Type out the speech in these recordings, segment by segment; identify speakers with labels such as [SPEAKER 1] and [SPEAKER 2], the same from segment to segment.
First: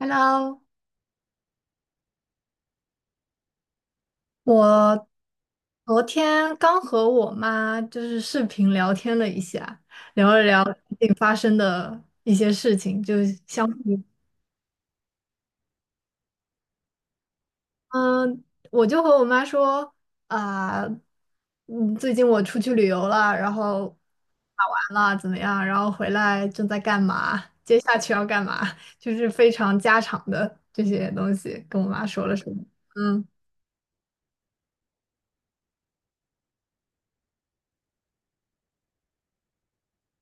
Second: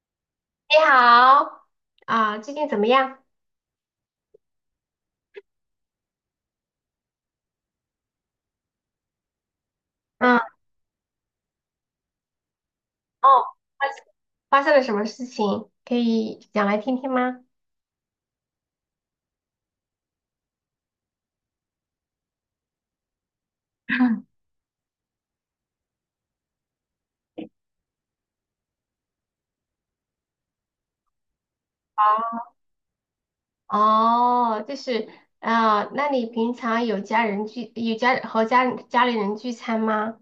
[SPEAKER 1] Hello，
[SPEAKER 2] 你好，啊，最近怎么样？
[SPEAKER 1] 我昨天刚和我妈就是视频聊天了一下，聊
[SPEAKER 2] 嗯，
[SPEAKER 1] 了聊最近发生的一些事情，就
[SPEAKER 2] 哦，
[SPEAKER 1] 是相
[SPEAKER 2] 发生
[SPEAKER 1] 比。
[SPEAKER 2] 发生了什么事情？可以讲来听听吗？
[SPEAKER 1] 嗯，我就和我妈说啊。最近我出去旅游了，然后 打完了怎么样，然后回来正在干嘛，接下去要干嘛，就是非常家常的这些东西，跟我妈说了说。嗯
[SPEAKER 2] 哦，就是，啊，那你平常有家人聚，有家和家家里人聚餐吗？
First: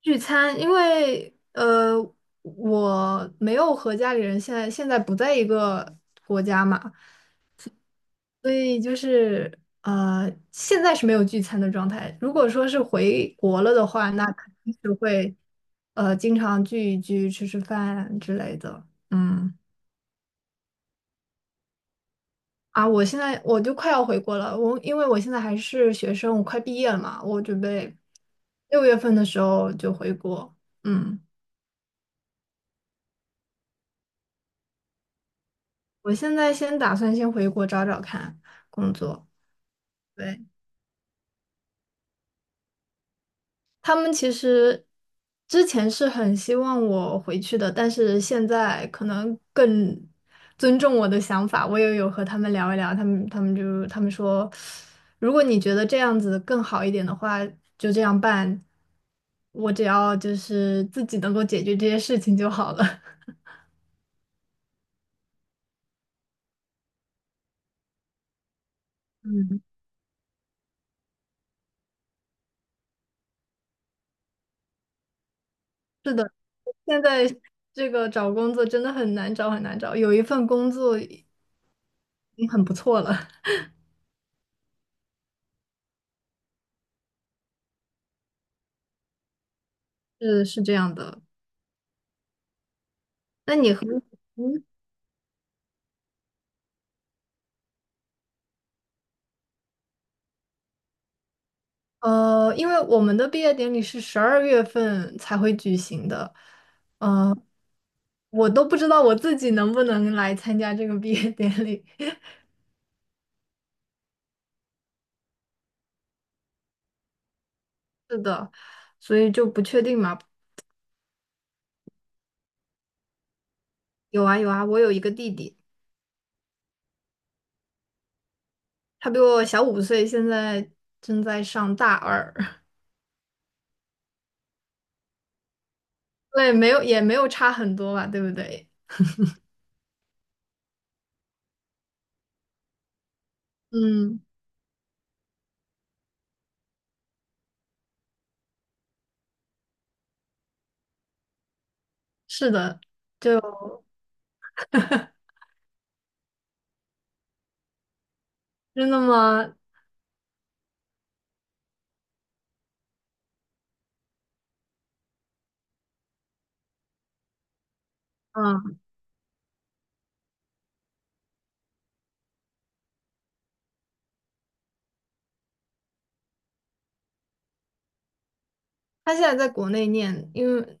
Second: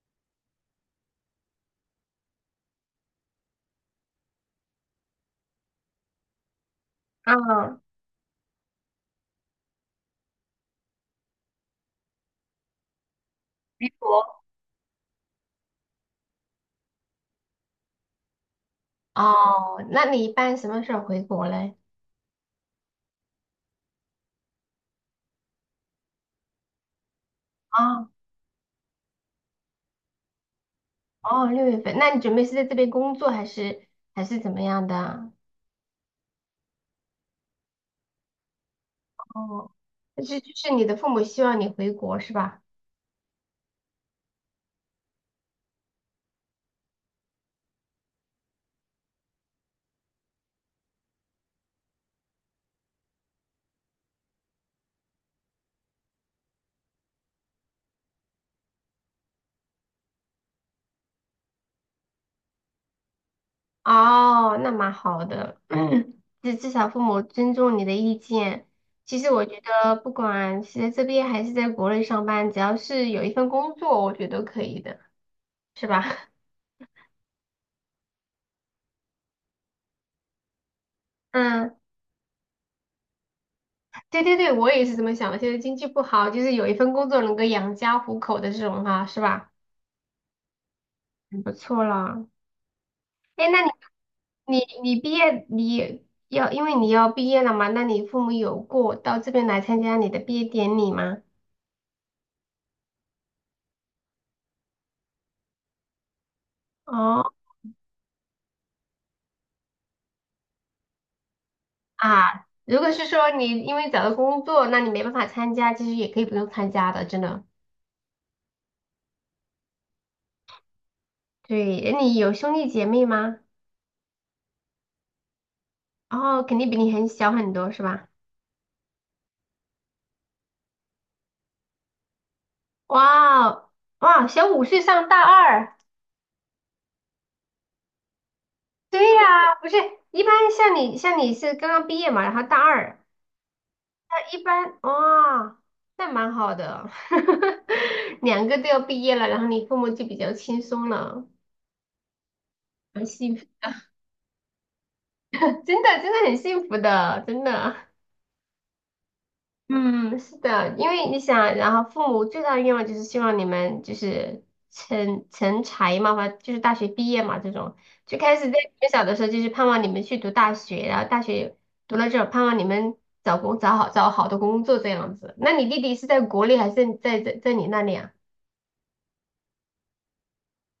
[SPEAKER 1] 聚餐，因为我没有和家里人现在不在一个国家嘛，
[SPEAKER 2] 嗯，
[SPEAKER 1] 所以就是现在是没有聚餐的状态。如果说是回国了的
[SPEAKER 2] 回
[SPEAKER 1] 话，
[SPEAKER 2] 国。
[SPEAKER 1] 那肯定是会经常聚一聚、吃吃饭之类的。嗯，
[SPEAKER 2] 哦，那你一般什么时候回国嘞？
[SPEAKER 1] 啊，我现在我就快要回国了，因为我现在还是学生，我快毕业了嘛，我准备
[SPEAKER 2] 哦，
[SPEAKER 1] 6月份的时候就回国。嗯。
[SPEAKER 2] 哦，6月份，那你准备是在这边工作还是怎么样的？
[SPEAKER 1] 我现在先打算先回国找找看工作。
[SPEAKER 2] 哦，就是
[SPEAKER 1] 对，
[SPEAKER 2] 就是你的父母希望你回国是吧？
[SPEAKER 1] 他们其实之前是很希望我回去的，但是现在可能更尊重我的想法。我也有和他们聊一聊，他们说，如果你觉得这样子更好一点的话，就这样办。我只要就是自己能够解决这些事情就好了。
[SPEAKER 2] 哦，那蛮好的，至少父母尊重你的意见。其实我觉
[SPEAKER 1] 嗯，
[SPEAKER 2] 得，不管是在这边还是在国内上班，只要是有一份工作，我觉得都可以的，是吧？
[SPEAKER 1] 是 的，现在这个找工作真的很难找，很难找。有一份工作。
[SPEAKER 2] 嗯，
[SPEAKER 1] 已经很不错了。
[SPEAKER 2] 对对对，我也是这么想的。现在经济不好，就是有一份工作能够养家糊口的这种哈，是吧？
[SPEAKER 1] 是是这样的。
[SPEAKER 2] 很不错了。哎，
[SPEAKER 1] 那
[SPEAKER 2] 那
[SPEAKER 1] 你和
[SPEAKER 2] 你
[SPEAKER 1] 嗯
[SPEAKER 2] 你你毕业你要，因为你要毕业了嘛，那你父母有过到这边来参加你的毕业典礼吗？
[SPEAKER 1] 呃，因为我们的毕业典礼是12月份才会举行的，
[SPEAKER 2] 哦。
[SPEAKER 1] 呃，我都不知道我自己能不能来参加这个毕业典礼。
[SPEAKER 2] 啊，如果是说你因为找到工作，那你没办法参加，其实也可以不用参加的，真的。
[SPEAKER 1] 是的，所以就不确定嘛。
[SPEAKER 2] 对，诶你有兄弟姐妹吗？
[SPEAKER 1] 有啊有啊，我有一个弟弟，
[SPEAKER 2] 哦，肯定比你很小很多，是吧？
[SPEAKER 1] 他比我小5岁，现在正在上大二。
[SPEAKER 2] 哇哦，哇，小5岁上大二，
[SPEAKER 1] 对，没有也没有差很多吧，对不对？
[SPEAKER 2] 对呀，不是，一般像你是刚刚毕业嘛，然后大二，
[SPEAKER 1] 嗯，
[SPEAKER 2] 那一般哇，那蛮好的，两个都要毕业了，然后你父母就比较轻松了，
[SPEAKER 1] 是的，
[SPEAKER 2] 很幸福，真的真的很幸福的，真的。
[SPEAKER 1] 真的吗？
[SPEAKER 2] 嗯，是的，因为你想，然后父母最大的愿望就是希望你们就是成才嘛，或就是大学毕业嘛，这种最开始在你
[SPEAKER 1] 嗯。
[SPEAKER 2] 们小的时候就是盼望你们去读大学，然后大学读了之后盼望你们找好的工作这样子。那你弟弟是在国内还是在你那里啊？
[SPEAKER 1] 他现在在国内念，因为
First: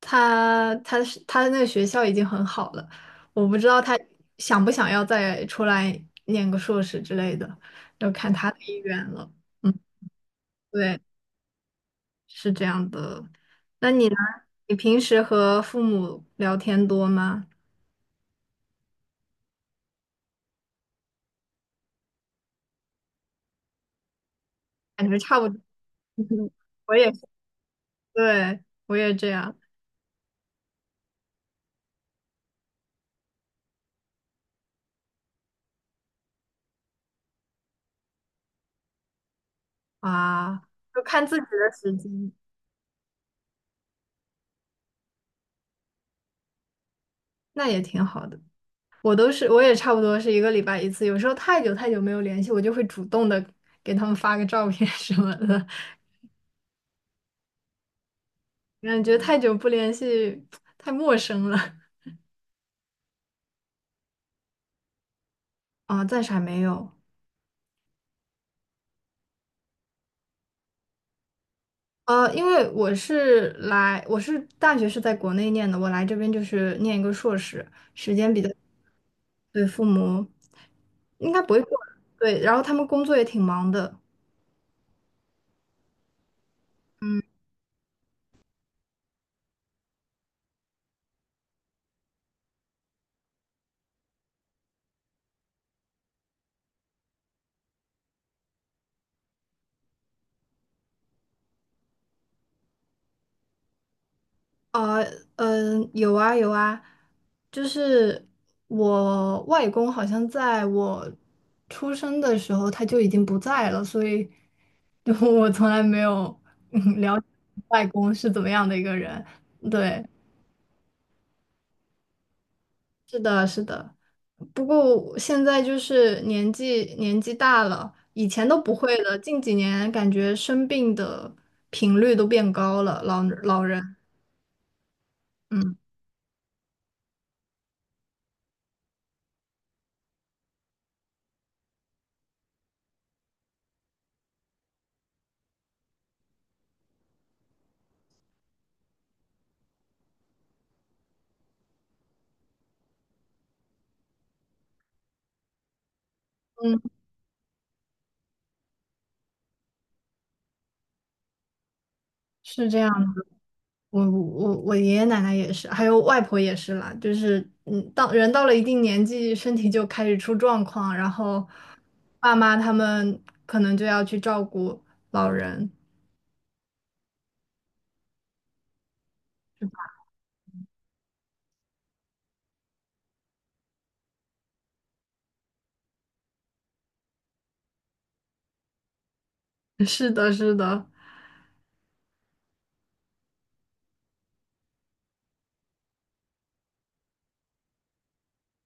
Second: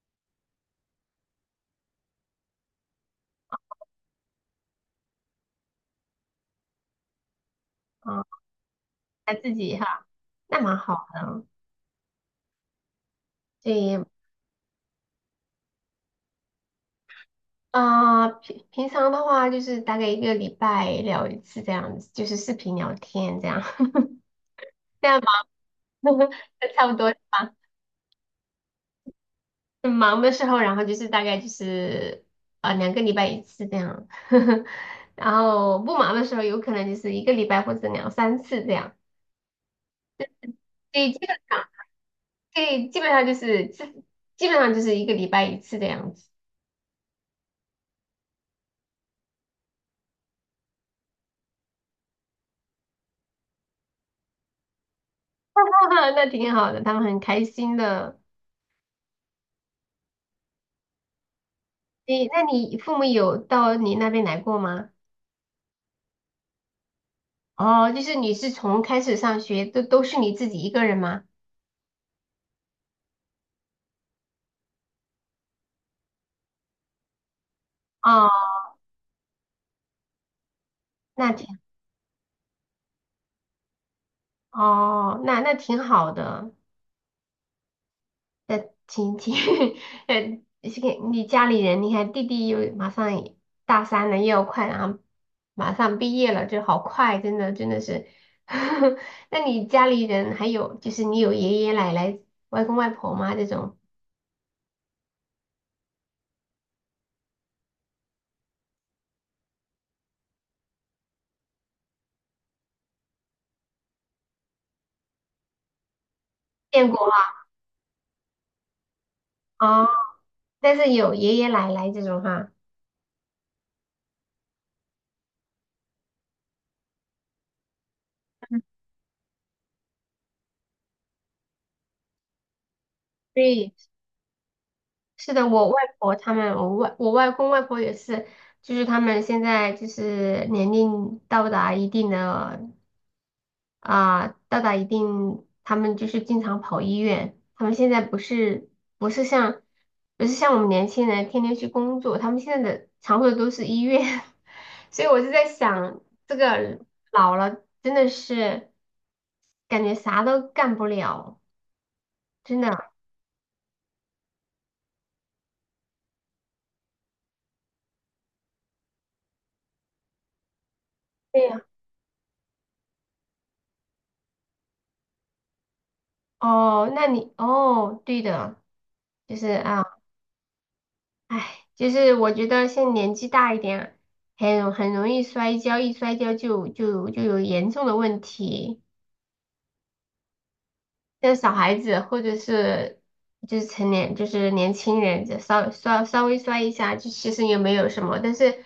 [SPEAKER 1] 他那个学校已经很好了，我不知道他想不想要再出来念个硕士之类的，要
[SPEAKER 2] 啊，
[SPEAKER 1] 看他的意愿了。
[SPEAKER 2] 他自
[SPEAKER 1] 嗯，
[SPEAKER 2] 己哈，那蛮
[SPEAKER 1] 对，
[SPEAKER 2] 好的啊。
[SPEAKER 1] 是这样的。那
[SPEAKER 2] 对，
[SPEAKER 1] 你呢？你平时和父母聊天多吗？
[SPEAKER 2] 啊、平常的话就是大概一个礼拜聊一次这样子，就是视频聊天这样，这
[SPEAKER 1] 感觉
[SPEAKER 2] 样吧，
[SPEAKER 1] 差不多。
[SPEAKER 2] 差不
[SPEAKER 1] 我也
[SPEAKER 2] 多。
[SPEAKER 1] 是，对，我也这样
[SPEAKER 2] 很忙的时候，然后就是大概就是2个礼拜一次这样，然后不忙的时候，有可能就是一个礼拜或者两三次这样。
[SPEAKER 1] 啊，
[SPEAKER 2] 所
[SPEAKER 1] 就
[SPEAKER 2] 以基
[SPEAKER 1] 看
[SPEAKER 2] 本
[SPEAKER 1] 自己
[SPEAKER 2] 上，
[SPEAKER 1] 的时间，
[SPEAKER 2] 对，基本上就是一个礼拜一次这样子。
[SPEAKER 1] 那也挺好的。我都是，我也差不多是一个礼拜一次，有时候太久太久没有联系，我就会主动的给他们发个照片 什么的，
[SPEAKER 2] 那挺好的，他们很开心的。
[SPEAKER 1] 感觉太久不联系，太陌生了。
[SPEAKER 2] 那你父母有到你那边来过吗？
[SPEAKER 1] 啊，暂时还没有。
[SPEAKER 2] 哦，就是你是从开始上学都是你自己一个人吗？
[SPEAKER 1] 因为我是来，我是大学是在国内念的，我来这边就是念一个硕士，时
[SPEAKER 2] 哦，
[SPEAKER 1] 间比较，对，父母
[SPEAKER 2] 那
[SPEAKER 1] 应该
[SPEAKER 2] 挺
[SPEAKER 1] 不会过来，对，然后他们工作也挺忙的。
[SPEAKER 2] 哦，那挺好的。
[SPEAKER 1] 嗯。
[SPEAKER 2] 的亲戚，呃，是给你家里人，你看弟弟又马上也大三了，又要快，然后马上毕业了，就好快，真的真的是。那你家里人还有就是你有爷爷奶奶、外公外婆吗？这种
[SPEAKER 1] 啊，嗯，有啊有啊，就是我外公好像在我出生的时候他就已经不在了，所以就 我从来没有
[SPEAKER 2] 见过
[SPEAKER 1] 了解外公是怎么样的一个人。
[SPEAKER 2] 啊，哦
[SPEAKER 1] 对，
[SPEAKER 2] 但是有爷爷奶奶这种哈。
[SPEAKER 1] 不过我现在就是年纪大了，以前都不会了，近几年感觉生病的频率都变高了，老老
[SPEAKER 2] 对，
[SPEAKER 1] 人，
[SPEAKER 2] 是的，我外
[SPEAKER 1] 嗯
[SPEAKER 2] 婆他们，我外公外婆也是，就是他们现在就是年龄到达一定的。啊，到达一定，他们就是经常跑医院。他们现在不是像不是像我们年轻人天天去工作，他们现在的常规都是医院。所以我就在想，这个
[SPEAKER 1] 嗯，
[SPEAKER 2] 老了真的是感觉啥都干不了，真
[SPEAKER 1] 是这
[SPEAKER 2] 的。
[SPEAKER 1] 样。我爷爷奶奶也是，还有外婆也是啦，就是嗯，到人到了一定年纪，身体就开始出状况，然
[SPEAKER 2] 对
[SPEAKER 1] 后
[SPEAKER 2] 呀。
[SPEAKER 1] 爸妈他们可能就要去照顾老人。
[SPEAKER 2] 哦，那你哦，对的，就是啊。唉，就是我觉得现在年纪大一点，很容易摔跤，一摔跤就有严重的问题。
[SPEAKER 1] 是的，是的，
[SPEAKER 2] 像小孩子或者是就是成年就是年轻人，就稍微摔一下，就其实也没有什么。但是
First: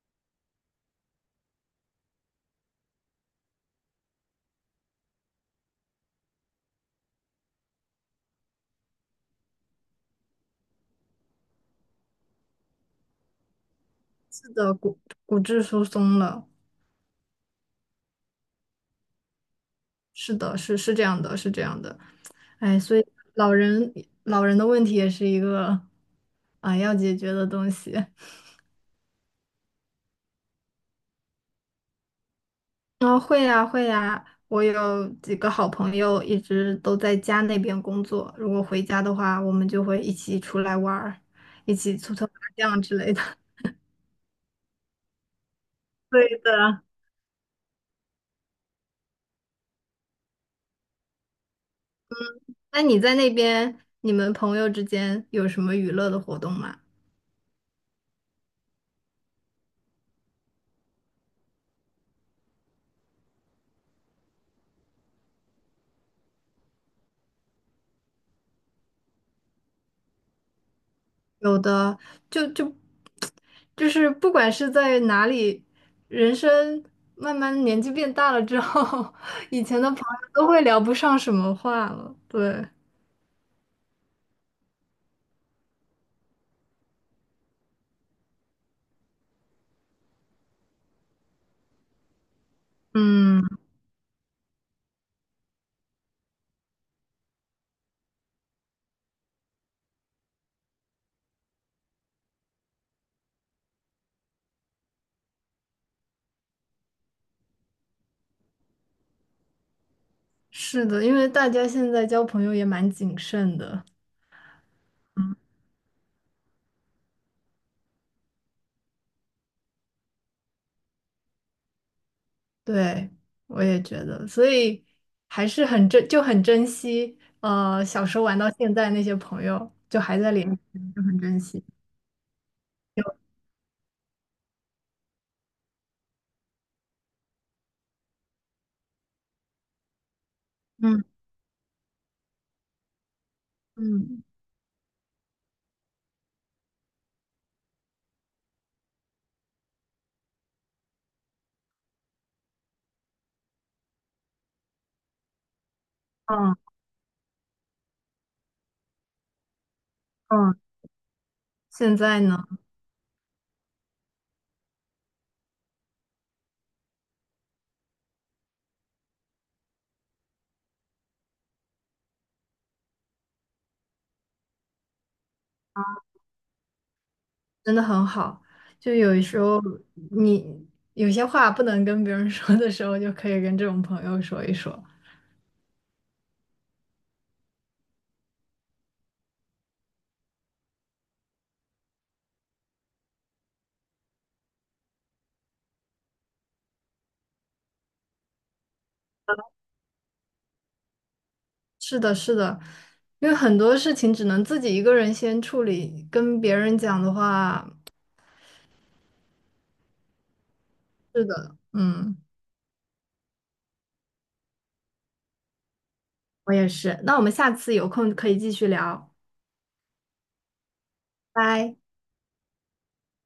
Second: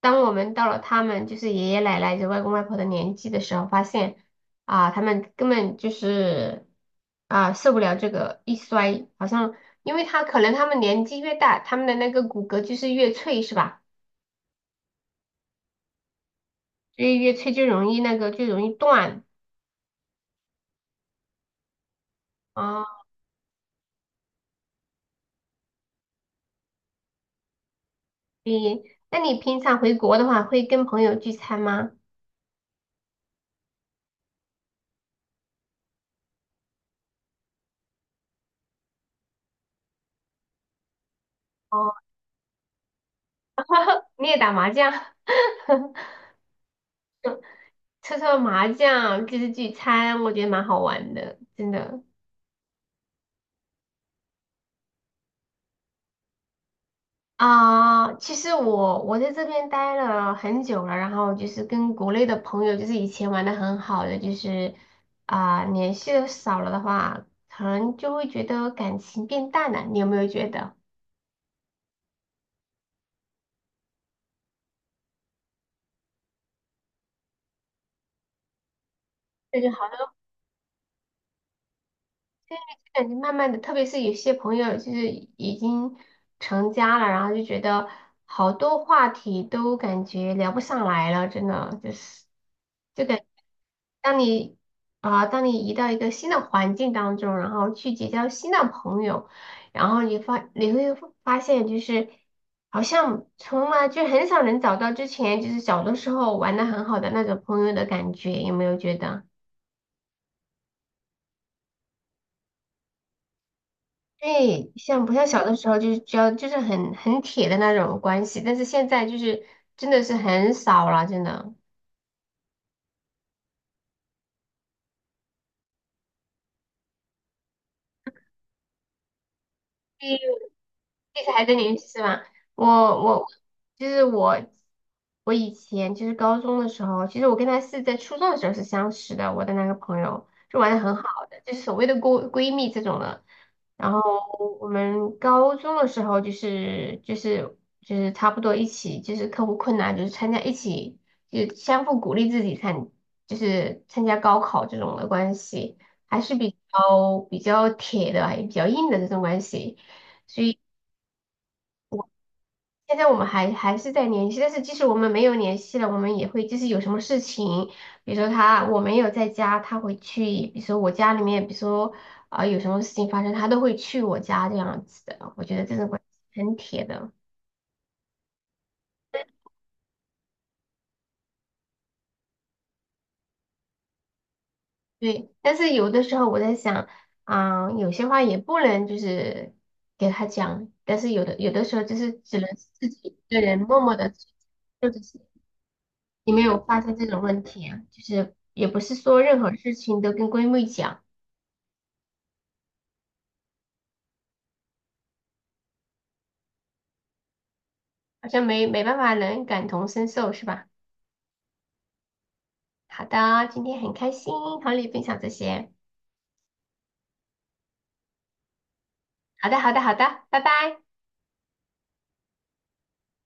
[SPEAKER 2] 当我们到了他们就是爷爷奶奶、就外公外婆的年纪的时候，发现啊，他们根本就是啊受不了这个一摔，好像因为他可能他们年纪越大，他们的那个骨骼就是越脆，是吧？
[SPEAKER 1] 是的，骨质疏松了，
[SPEAKER 2] 越吹就容易那个就容易断
[SPEAKER 1] 是的，是是这样的，是这样的。哎，所
[SPEAKER 2] 啊。
[SPEAKER 1] 以老人老人的问题也是一个啊要解决的东西。
[SPEAKER 2] 你那你平常回国的话，会跟朋友聚餐吗？
[SPEAKER 1] 啊，会呀，会呀，我有几个好朋友一直都在家那边工作，如果回家的话，我们就会一起出来玩儿，一起
[SPEAKER 2] 哦，
[SPEAKER 1] 搓搓麻将之类的。
[SPEAKER 2] 你也打麻将，
[SPEAKER 1] 对的。
[SPEAKER 2] 搓搓麻将就是聚餐，我觉得蛮好玩的，真的。
[SPEAKER 1] 那你在那边，你们朋友之间有什么娱乐的活动吗？
[SPEAKER 2] 啊、其实我在这边待了很久了，然后就是跟国内的朋友，就是以前玩的很好的，就是啊、联系的少了的话，可能就会觉得感情变淡了。你有没有觉得？
[SPEAKER 1] 有的，就就就是不管是在哪里，人生慢慢年纪变大了之后，
[SPEAKER 2] 这
[SPEAKER 1] 以
[SPEAKER 2] 就
[SPEAKER 1] 前的
[SPEAKER 2] 好。
[SPEAKER 1] 朋友都会聊不上什么话了。对，
[SPEAKER 2] 感觉慢慢的，特别是有些朋友就是已经成家了，然后就觉得好多话题都感觉聊不上来了，真的就是就感
[SPEAKER 1] 嗯。
[SPEAKER 2] 当你当你移到一个新的环境当中，然后去结交新的朋友，然后你会发现就是好像从来就很少能找到之前就是小的时候玩的很好的那种朋友的感觉，有没有觉得？
[SPEAKER 1] 是的，因为大家现在交朋友也蛮谨慎的，
[SPEAKER 2] 对，像不像小的时候就是只要就是很铁的那种关系，但是现在就是真的是很少了，真的。
[SPEAKER 1] 对，我也觉得，所以还是就很珍惜，小时候玩到现在那些朋友，就还在
[SPEAKER 2] 对
[SPEAKER 1] 联系，就很
[SPEAKER 2] 这次
[SPEAKER 1] 珍
[SPEAKER 2] 还在
[SPEAKER 1] 惜。
[SPEAKER 2] 联系是吧？我
[SPEAKER 1] 有，
[SPEAKER 2] 我就是我，我以前就是高中的时候，其实我跟她是在初中的时候是相识的，我的那个朋友就玩的很好
[SPEAKER 1] 嗯
[SPEAKER 2] 的，就是所谓的闺蜜这种的。然后
[SPEAKER 1] 嗯
[SPEAKER 2] 我们高中的时候就是差不多一起就是克服困难，就是参加一起就是相互鼓励自己参就是参加高考这种的关系，还是比
[SPEAKER 1] 嗯
[SPEAKER 2] 较比较铁的，也比较硬的这种关系。
[SPEAKER 1] 嗯，现在呢，
[SPEAKER 2] 现在我们还是在联系，但是即使我们没有联系了，我们也会就是有什么事情，比如说他我没有在家，他会去，比如说我家里面，比如说啊、有什么事情发生，他都会去我家这样子的。我觉得这种关系很铁的，
[SPEAKER 1] 真的很好，就有时候你有些话不能跟别人 说的时候，就可以跟这种朋友说一说。
[SPEAKER 2] 对。但是有的时候我在想，啊、有些话也不能就是给他讲，但是有的时候就是只能自己一个人默默的做这些，或者是你没有发现这种问题啊，就是也不是说任何事情都跟闺蜜讲。
[SPEAKER 1] 是的，是的。因为很多事情只能自己一个人先处理，跟别人讲的话，
[SPEAKER 2] 好像没办法能感同身受是吧？
[SPEAKER 1] 是的，嗯，
[SPEAKER 2] 好的，今天很开心和你分享这些。
[SPEAKER 1] 我也是。那我们下次有空可以继续聊，
[SPEAKER 2] 好的，好的，好的，拜拜。
[SPEAKER 1] 拜。